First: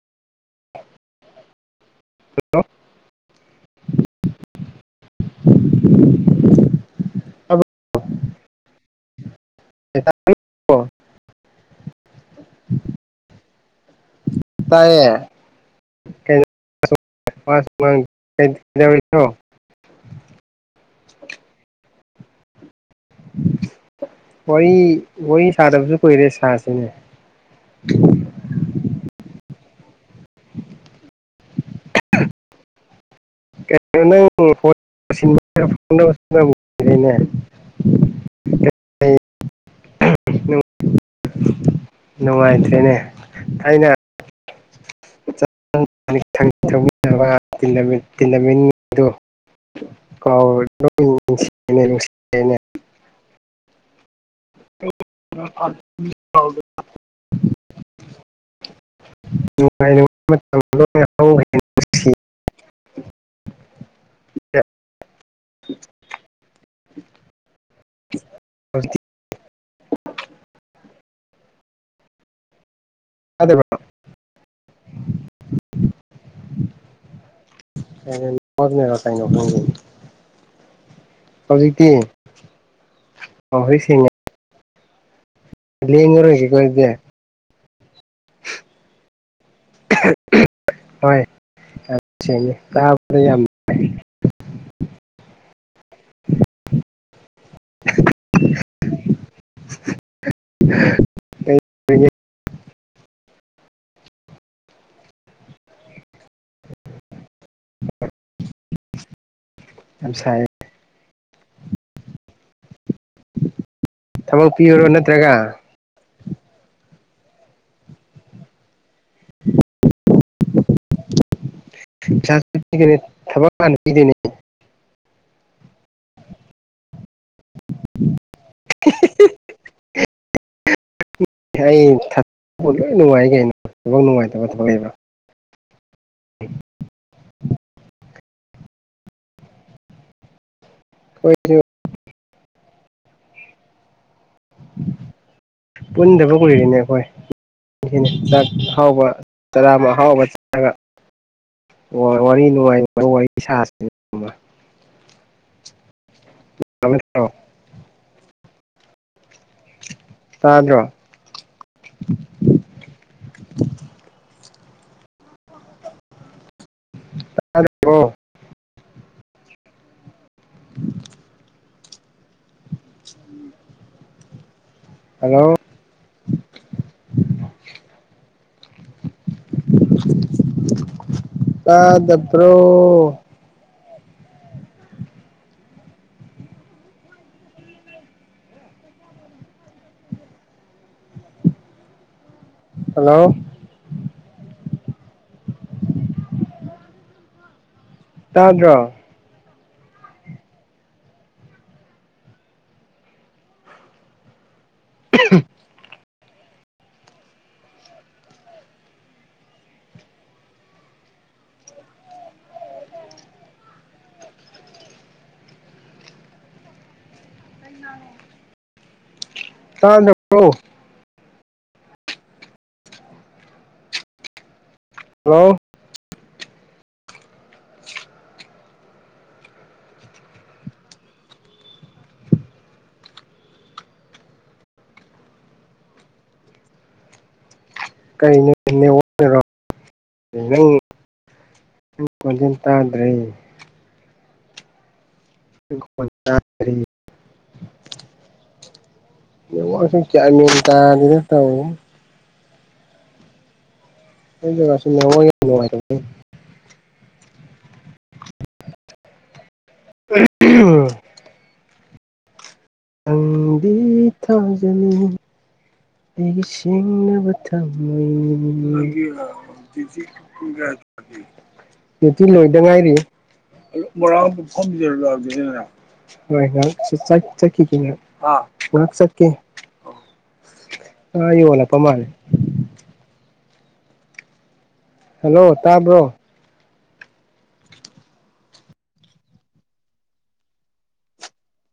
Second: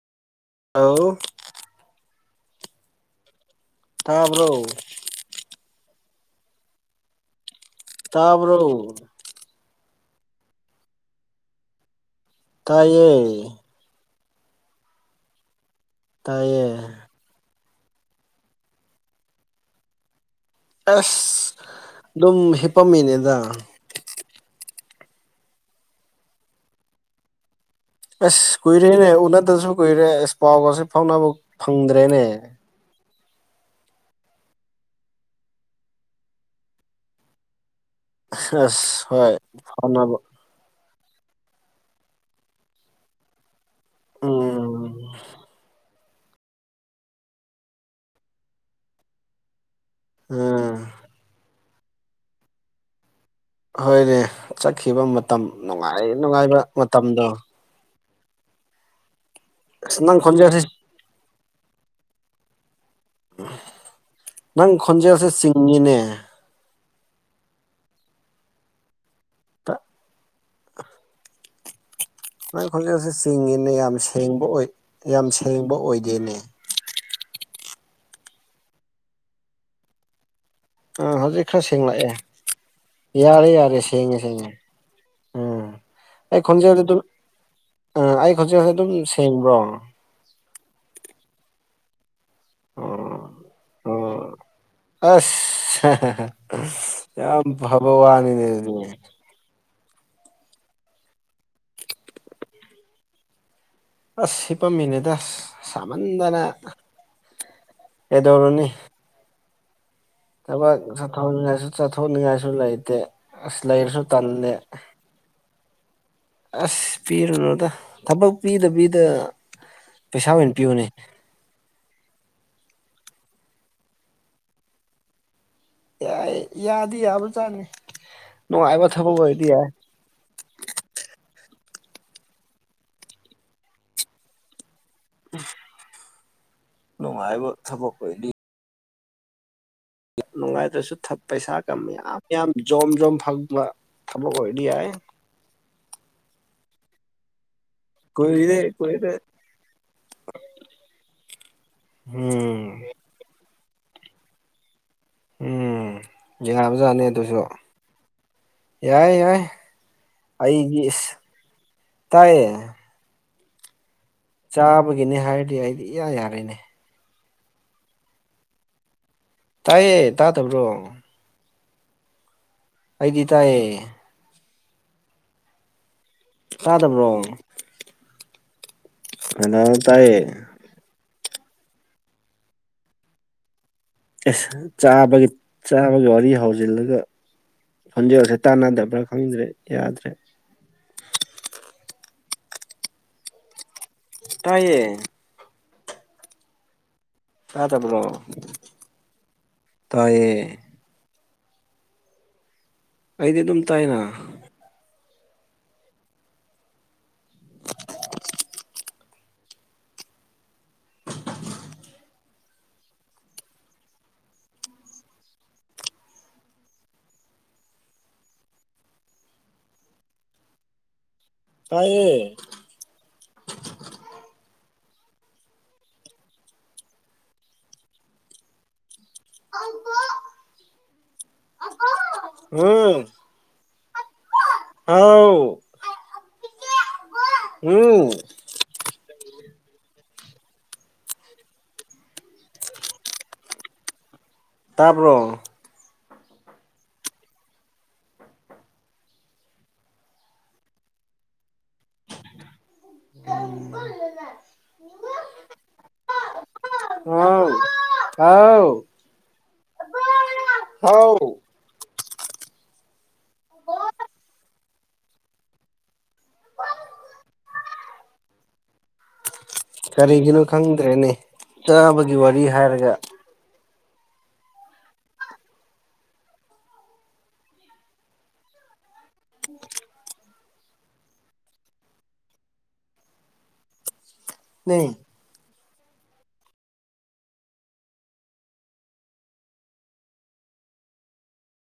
ꯑꯥꯎ ꯍꯦꯜꯂꯣ ꯇꯥꯕ꯭ꯔꯣ [unintelligible] ꯇꯥꯕꯔꯣ [unintelligible] ꯇꯥꯏꯌꯦ ꯇꯥꯏꯌꯦ ꯇꯥꯏꯌꯦ [unintelligible] ꯑꯁ ꯑꯗꯨꯝ ꯍꯤꯞꯄꯝꯃꯤꯅꯦ [unintelligible] ꯋꯥꯔꯤ ꯋꯥꯔꯤ ꯁꯥꯗꯕꯁꯨ ꯀꯨꯏꯔꯦ ꯁꯥꯁꯤꯅꯦ ꯑꯁ ꯀꯨꯏꯔꯦꯅꯦ ꯎꯅꯗꯕꯁꯨ ꯀꯨꯏꯔꯦ ꯑꯁ ꯄꯥꯎꯒꯁꯦ ꯐꯥꯎꯅꯕ ꯐꯪꯗ꯭ꯔꯦꯅꯦ ꯀꯩꯅꯣ ꯅꯪ [unintelligible] ꯑꯁ ꯍꯣꯏ ꯐꯥꯎꯅꯕ ꯅꯨꯡꯉꯥꯏꯇ꯭ꯔꯦꯅꯦ ꯑꯩꯅ ꯎꯝ ꯇꯦꯟ [unintelligible] [inaudible] ꯑꯗꯨꯣ ꯎꯝ ꯀꯥꯎꯁꯤ ꯅꯨꯡꯁꯤꯅꯦ ꯍꯣꯏꯅꯦ ꯆꯠꯈꯤꯕ ꯃꯇꯝ ꯅꯨꯡꯉꯥꯏ ꯅꯨꯡꯉꯥꯏꯕ ꯃꯇꯝꯗꯣ ꯅꯨꯡꯉꯥꯏꯅ ꯅꯪ ꯈꯣꯟꯖꯦꯜꯁꯦ ꯃꯇꯝ ꯂꯣꯏꯅ ꯍꯧꯈ꯭ꯔꯦ ꯁꯤꯈ꯭ꯔꯦ ꯅꯪ ꯈꯣꯟꯖꯦꯜꯁꯦ ꯆꯤꯡꯉꯤꯅꯦ ꯍꯧ [unintelligible] ꯇ [inaudible] ꯅꯥꯏ ꯈꯣꯟꯖꯦꯜꯁꯦ ꯌꯥꯗꯕ꯭ꯔꯥ ꯆꯤꯡꯉꯤꯅꯦ ꯌꯥꯝ ꯁꯦꯡꯕ ꯑꯣꯏ ꯌꯥꯝ ꯁꯦꯡꯕ ꯑꯣꯏꯗꯦꯅꯦ ꯅꯦ [unintelligible] ꯑꯥ ꯍꯧꯖꯤꯛ ꯈꯔ ꯁꯦꯡꯂꯛꯑꯦ ꯌꯥꯔꯦ ꯌꯥꯔꯦ ꯁꯦꯡꯉꯦ ꯁꯦꯡꯉꯦ ꯎꯝ ꯑꯩ ꯂꯦꯡꯉꯔꯣꯏꯒꯦꯀꯣ ꯈꯣꯟꯖꯦꯜꯗ ꯑꯗꯨꯗꯤ ꯑꯗꯨꯝ ꯎꯝ ꯑꯩ ꯈꯣꯟꯖꯦꯜ ꯑꯗꯨꯝ ꯁꯦꯡꯕ꯭ꯔꯣ ꯍꯣꯏ ꯁꯦꯡꯉꯦ ꯑꯣ ꯇꯥꯕꯗꯤ ꯌꯥꯝ ꯅꯨꯡꯉꯥꯏ ꯑꯣ ꯑꯁ ꯌꯥꯝ ꯐꯕ ꯋꯥꯅꯤꯅꯦ ꯑꯗꯨꯗꯤ [unintelligible] [inaudible] ꯑꯁ ꯍꯤꯄꯝꯃꯤꯅꯦꯗ ꯁꯥꯃꯟꯗꯅ ꯀꯩꯗꯧꯔꯨꯅꯤ ꯌꯥꯝ ꯁꯥꯏ ꯊꯕꯛ ꯆꯠꯊꯣꯛꯅꯤꯡꯉꯥꯏꯁꯨ ꯆꯠꯊꯣꯛꯅꯤꯡꯉꯥꯏꯁꯨ ꯂꯩꯇꯦ ꯑꯁ ꯂꯩꯔꯁꯨ ꯊꯕꯛ ꯇꯜꯂꯦ ꯄꯤꯌꯨꯔꯣ ꯅꯠꯇ꯭ꯔꯒ ꯑꯁ ꯄꯤꯔꯨꯅꯨꯗ ꯊꯕꯛ ꯄꯤꯗꯕꯤꯗ ꯄꯩꯁꯥ ꯑꯣꯏꯅ ꯄꯤꯌꯨꯅꯦ ꯄꯩꯁꯥꯁꯨ ꯄꯤꯒꯅꯤ ꯊꯕꯛ ꯍꯥꯟꯅ ꯄꯤꯗꯣꯏꯅꯦ ꯌꯥꯏ ꯌꯥꯗꯤ ꯌꯥꯕꯖꯥꯅꯤ ꯅꯨꯡꯉꯥꯏꯕ ꯊꯕꯛ ꯑꯣꯏꯔꯗꯤ ꯌꯥꯏ ꯑꯩ ꯊꯛꯄ ꯂꯣꯏ ꯅꯨꯡꯉꯥꯏꯅꯦ ꯀꯩꯅꯣ ꯊꯕꯛ ꯅꯨꯡꯉꯥꯏꯇꯕ ꯊꯕꯛ ꯅꯨꯡꯉꯥꯏꯕ ꯊꯕꯛ ꯑꯣꯏꯗꯤ ꯌꯥꯝ ꯅꯨꯡꯉꯥꯏꯇ꯭ꯔꯁꯨ ꯑꯩꯈꯣꯏꯁꯨ ꯄꯩꯁꯥꯒ ꯃꯌꯥꯝ ꯌꯥꯝ ꯖꯣꯝ ꯖꯣꯝ ꯐꯪꯕ ꯊꯕꯛ ꯑꯣꯏꯔꯗꯤ ꯌꯥꯏ ꯄꯨꯟꯗꯕ ꯀꯨꯏꯔꯤꯅꯦ ꯑꯩꯈꯣꯏ ꯆꯥꯛ ꯀꯨꯏꯔꯦ ꯊꯥꯎꯕ ꯀꯨꯏꯔꯦ ꯆꯔꯥ ꯑ ꯍꯥꯎꯕ ꯆꯔꯒ ꯋꯥꯔꯤ ꯎꯝ ꯅꯨꯡꯉꯥꯏ ꯋꯥꯔꯤ ꯁꯥꯁꯤ ꯎꯝ ꯎꯝ ꯌꯥꯕꯖꯥꯠꯅꯤ ꯑꯗꯨꯖꯨꯨ ꯌꯥꯏ ꯌꯥꯏ ꯑꯩꯒꯤ ꯇꯥꯗ꯭ꯔꯣ ꯏꯁ ꯇꯥꯏꯌꯦ ꯆꯥꯕꯒꯤꯅꯤ ꯍꯥꯏꯔꯗꯤ ꯑꯩꯗꯤ ꯏꯌꯥ ꯌꯥꯔꯦꯅꯦ ꯇꯔꯤꯕꯣ ꯇꯥꯏꯌꯦ ꯇꯥ ꯗꯕ꯭ꯔꯣ ꯑꯩꯗꯤ ꯇꯥꯏꯌꯦ ꯍꯜꯂꯣ ꯇꯥꯗꯕ꯭ꯔꯣ ꯑꯅ ꯇꯥꯏꯌꯦ ꯇꯥꯗꯕ꯭ꯔꯣ ꯑꯁ ꯆꯥꯕꯒꯤ ꯆꯥꯕꯒꯤ ꯋꯥꯔꯤ ꯍꯧꯖꯤꯜꯂꯒ ꯈꯣꯟꯖꯦꯜꯁꯦ ꯇꯥꯟꯅꯗꯕ꯭ꯔꯥ ꯈꯪꯗ꯭ꯔꯦ ꯌꯥꯗ꯭ꯔꯦ ꯍꯜꯂꯣ ꯇꯥꯏꯌꯦ ꯇꯥꯗꯕ꯭ꯔꯣ ꯇꯥꯗ꯭ꯔꯣ ꯇꯥꯌꯦ ꯑꯩꯗꯤ ꯑꯗꯨꯝ ꯇꯥꯏꯅ [inaudible] ꯇꯗ ꯇꯥꯏꯌꯦ ꯍꯜꯂꯣ [unintelligible] ꯎꯝ [inaudible] ꯍꯥꯎ ꯎꯝ ꯑꯩꯅꯦ ꯅꯪ ꯐꯖꯅ ꯇꯥꯗ꯭ꯔꯦ ꯇꯥꯕ꯭ꯔꯣ ꯍ ꯍꯣꯏ [inaudible] ꯒꯌꯥꯟ ꯃꯦꯟ ꯇꯥꯗꯦꯗ ꯇꯧꯔꯤꯁꯦ [inaudible] ꯁꯤꯉꯅꯨꯡꯉ [inaudible] ꯍꯥꯎ ꯍꯥꯎ ꯍꯥꯎ [inaudible] ꯅꯪꯗꯤ ꯊꯥꯖꯅꯤ ꯑꯩꯒꯤ ꯁꯦꯡꯂꯕ ꯊꯝꯃꯣꯢꯅꯤ ꯀꯔꯤꯒꯤꯅꯣ ꯈꯪꯗ꯭ꯔꯦꯅꯦ ꯆꯥꯕꯒꯤ ꯗꯤꯌꯨꯇꯤ ꯋꯥꯔꯤ ꯂꯣꯢꯗ ꯍꯥꯏꯔꯒ ꯉꯥꯢꯔꯤꯌꯦ ꯃꯣꯏꯣꯔꯥꯡ ꯐꯝꯖꯔ ꯑꯗꯨꯗꯅ [inaudible] ꯍꯣꯏ ꯉ ꯆꯠꯈꯤꯅꯦ ꯉ ꯆꯠꯀꯦ [inaudible] ꯑ ꯌꯣꯂꯄ ꯃꯥꯅꯦꯦ [inaudible] ꯅꯣ [inaudible] ꯍꯜꯂꯣ ꯇꯥꯕ꯭ꯔꯣ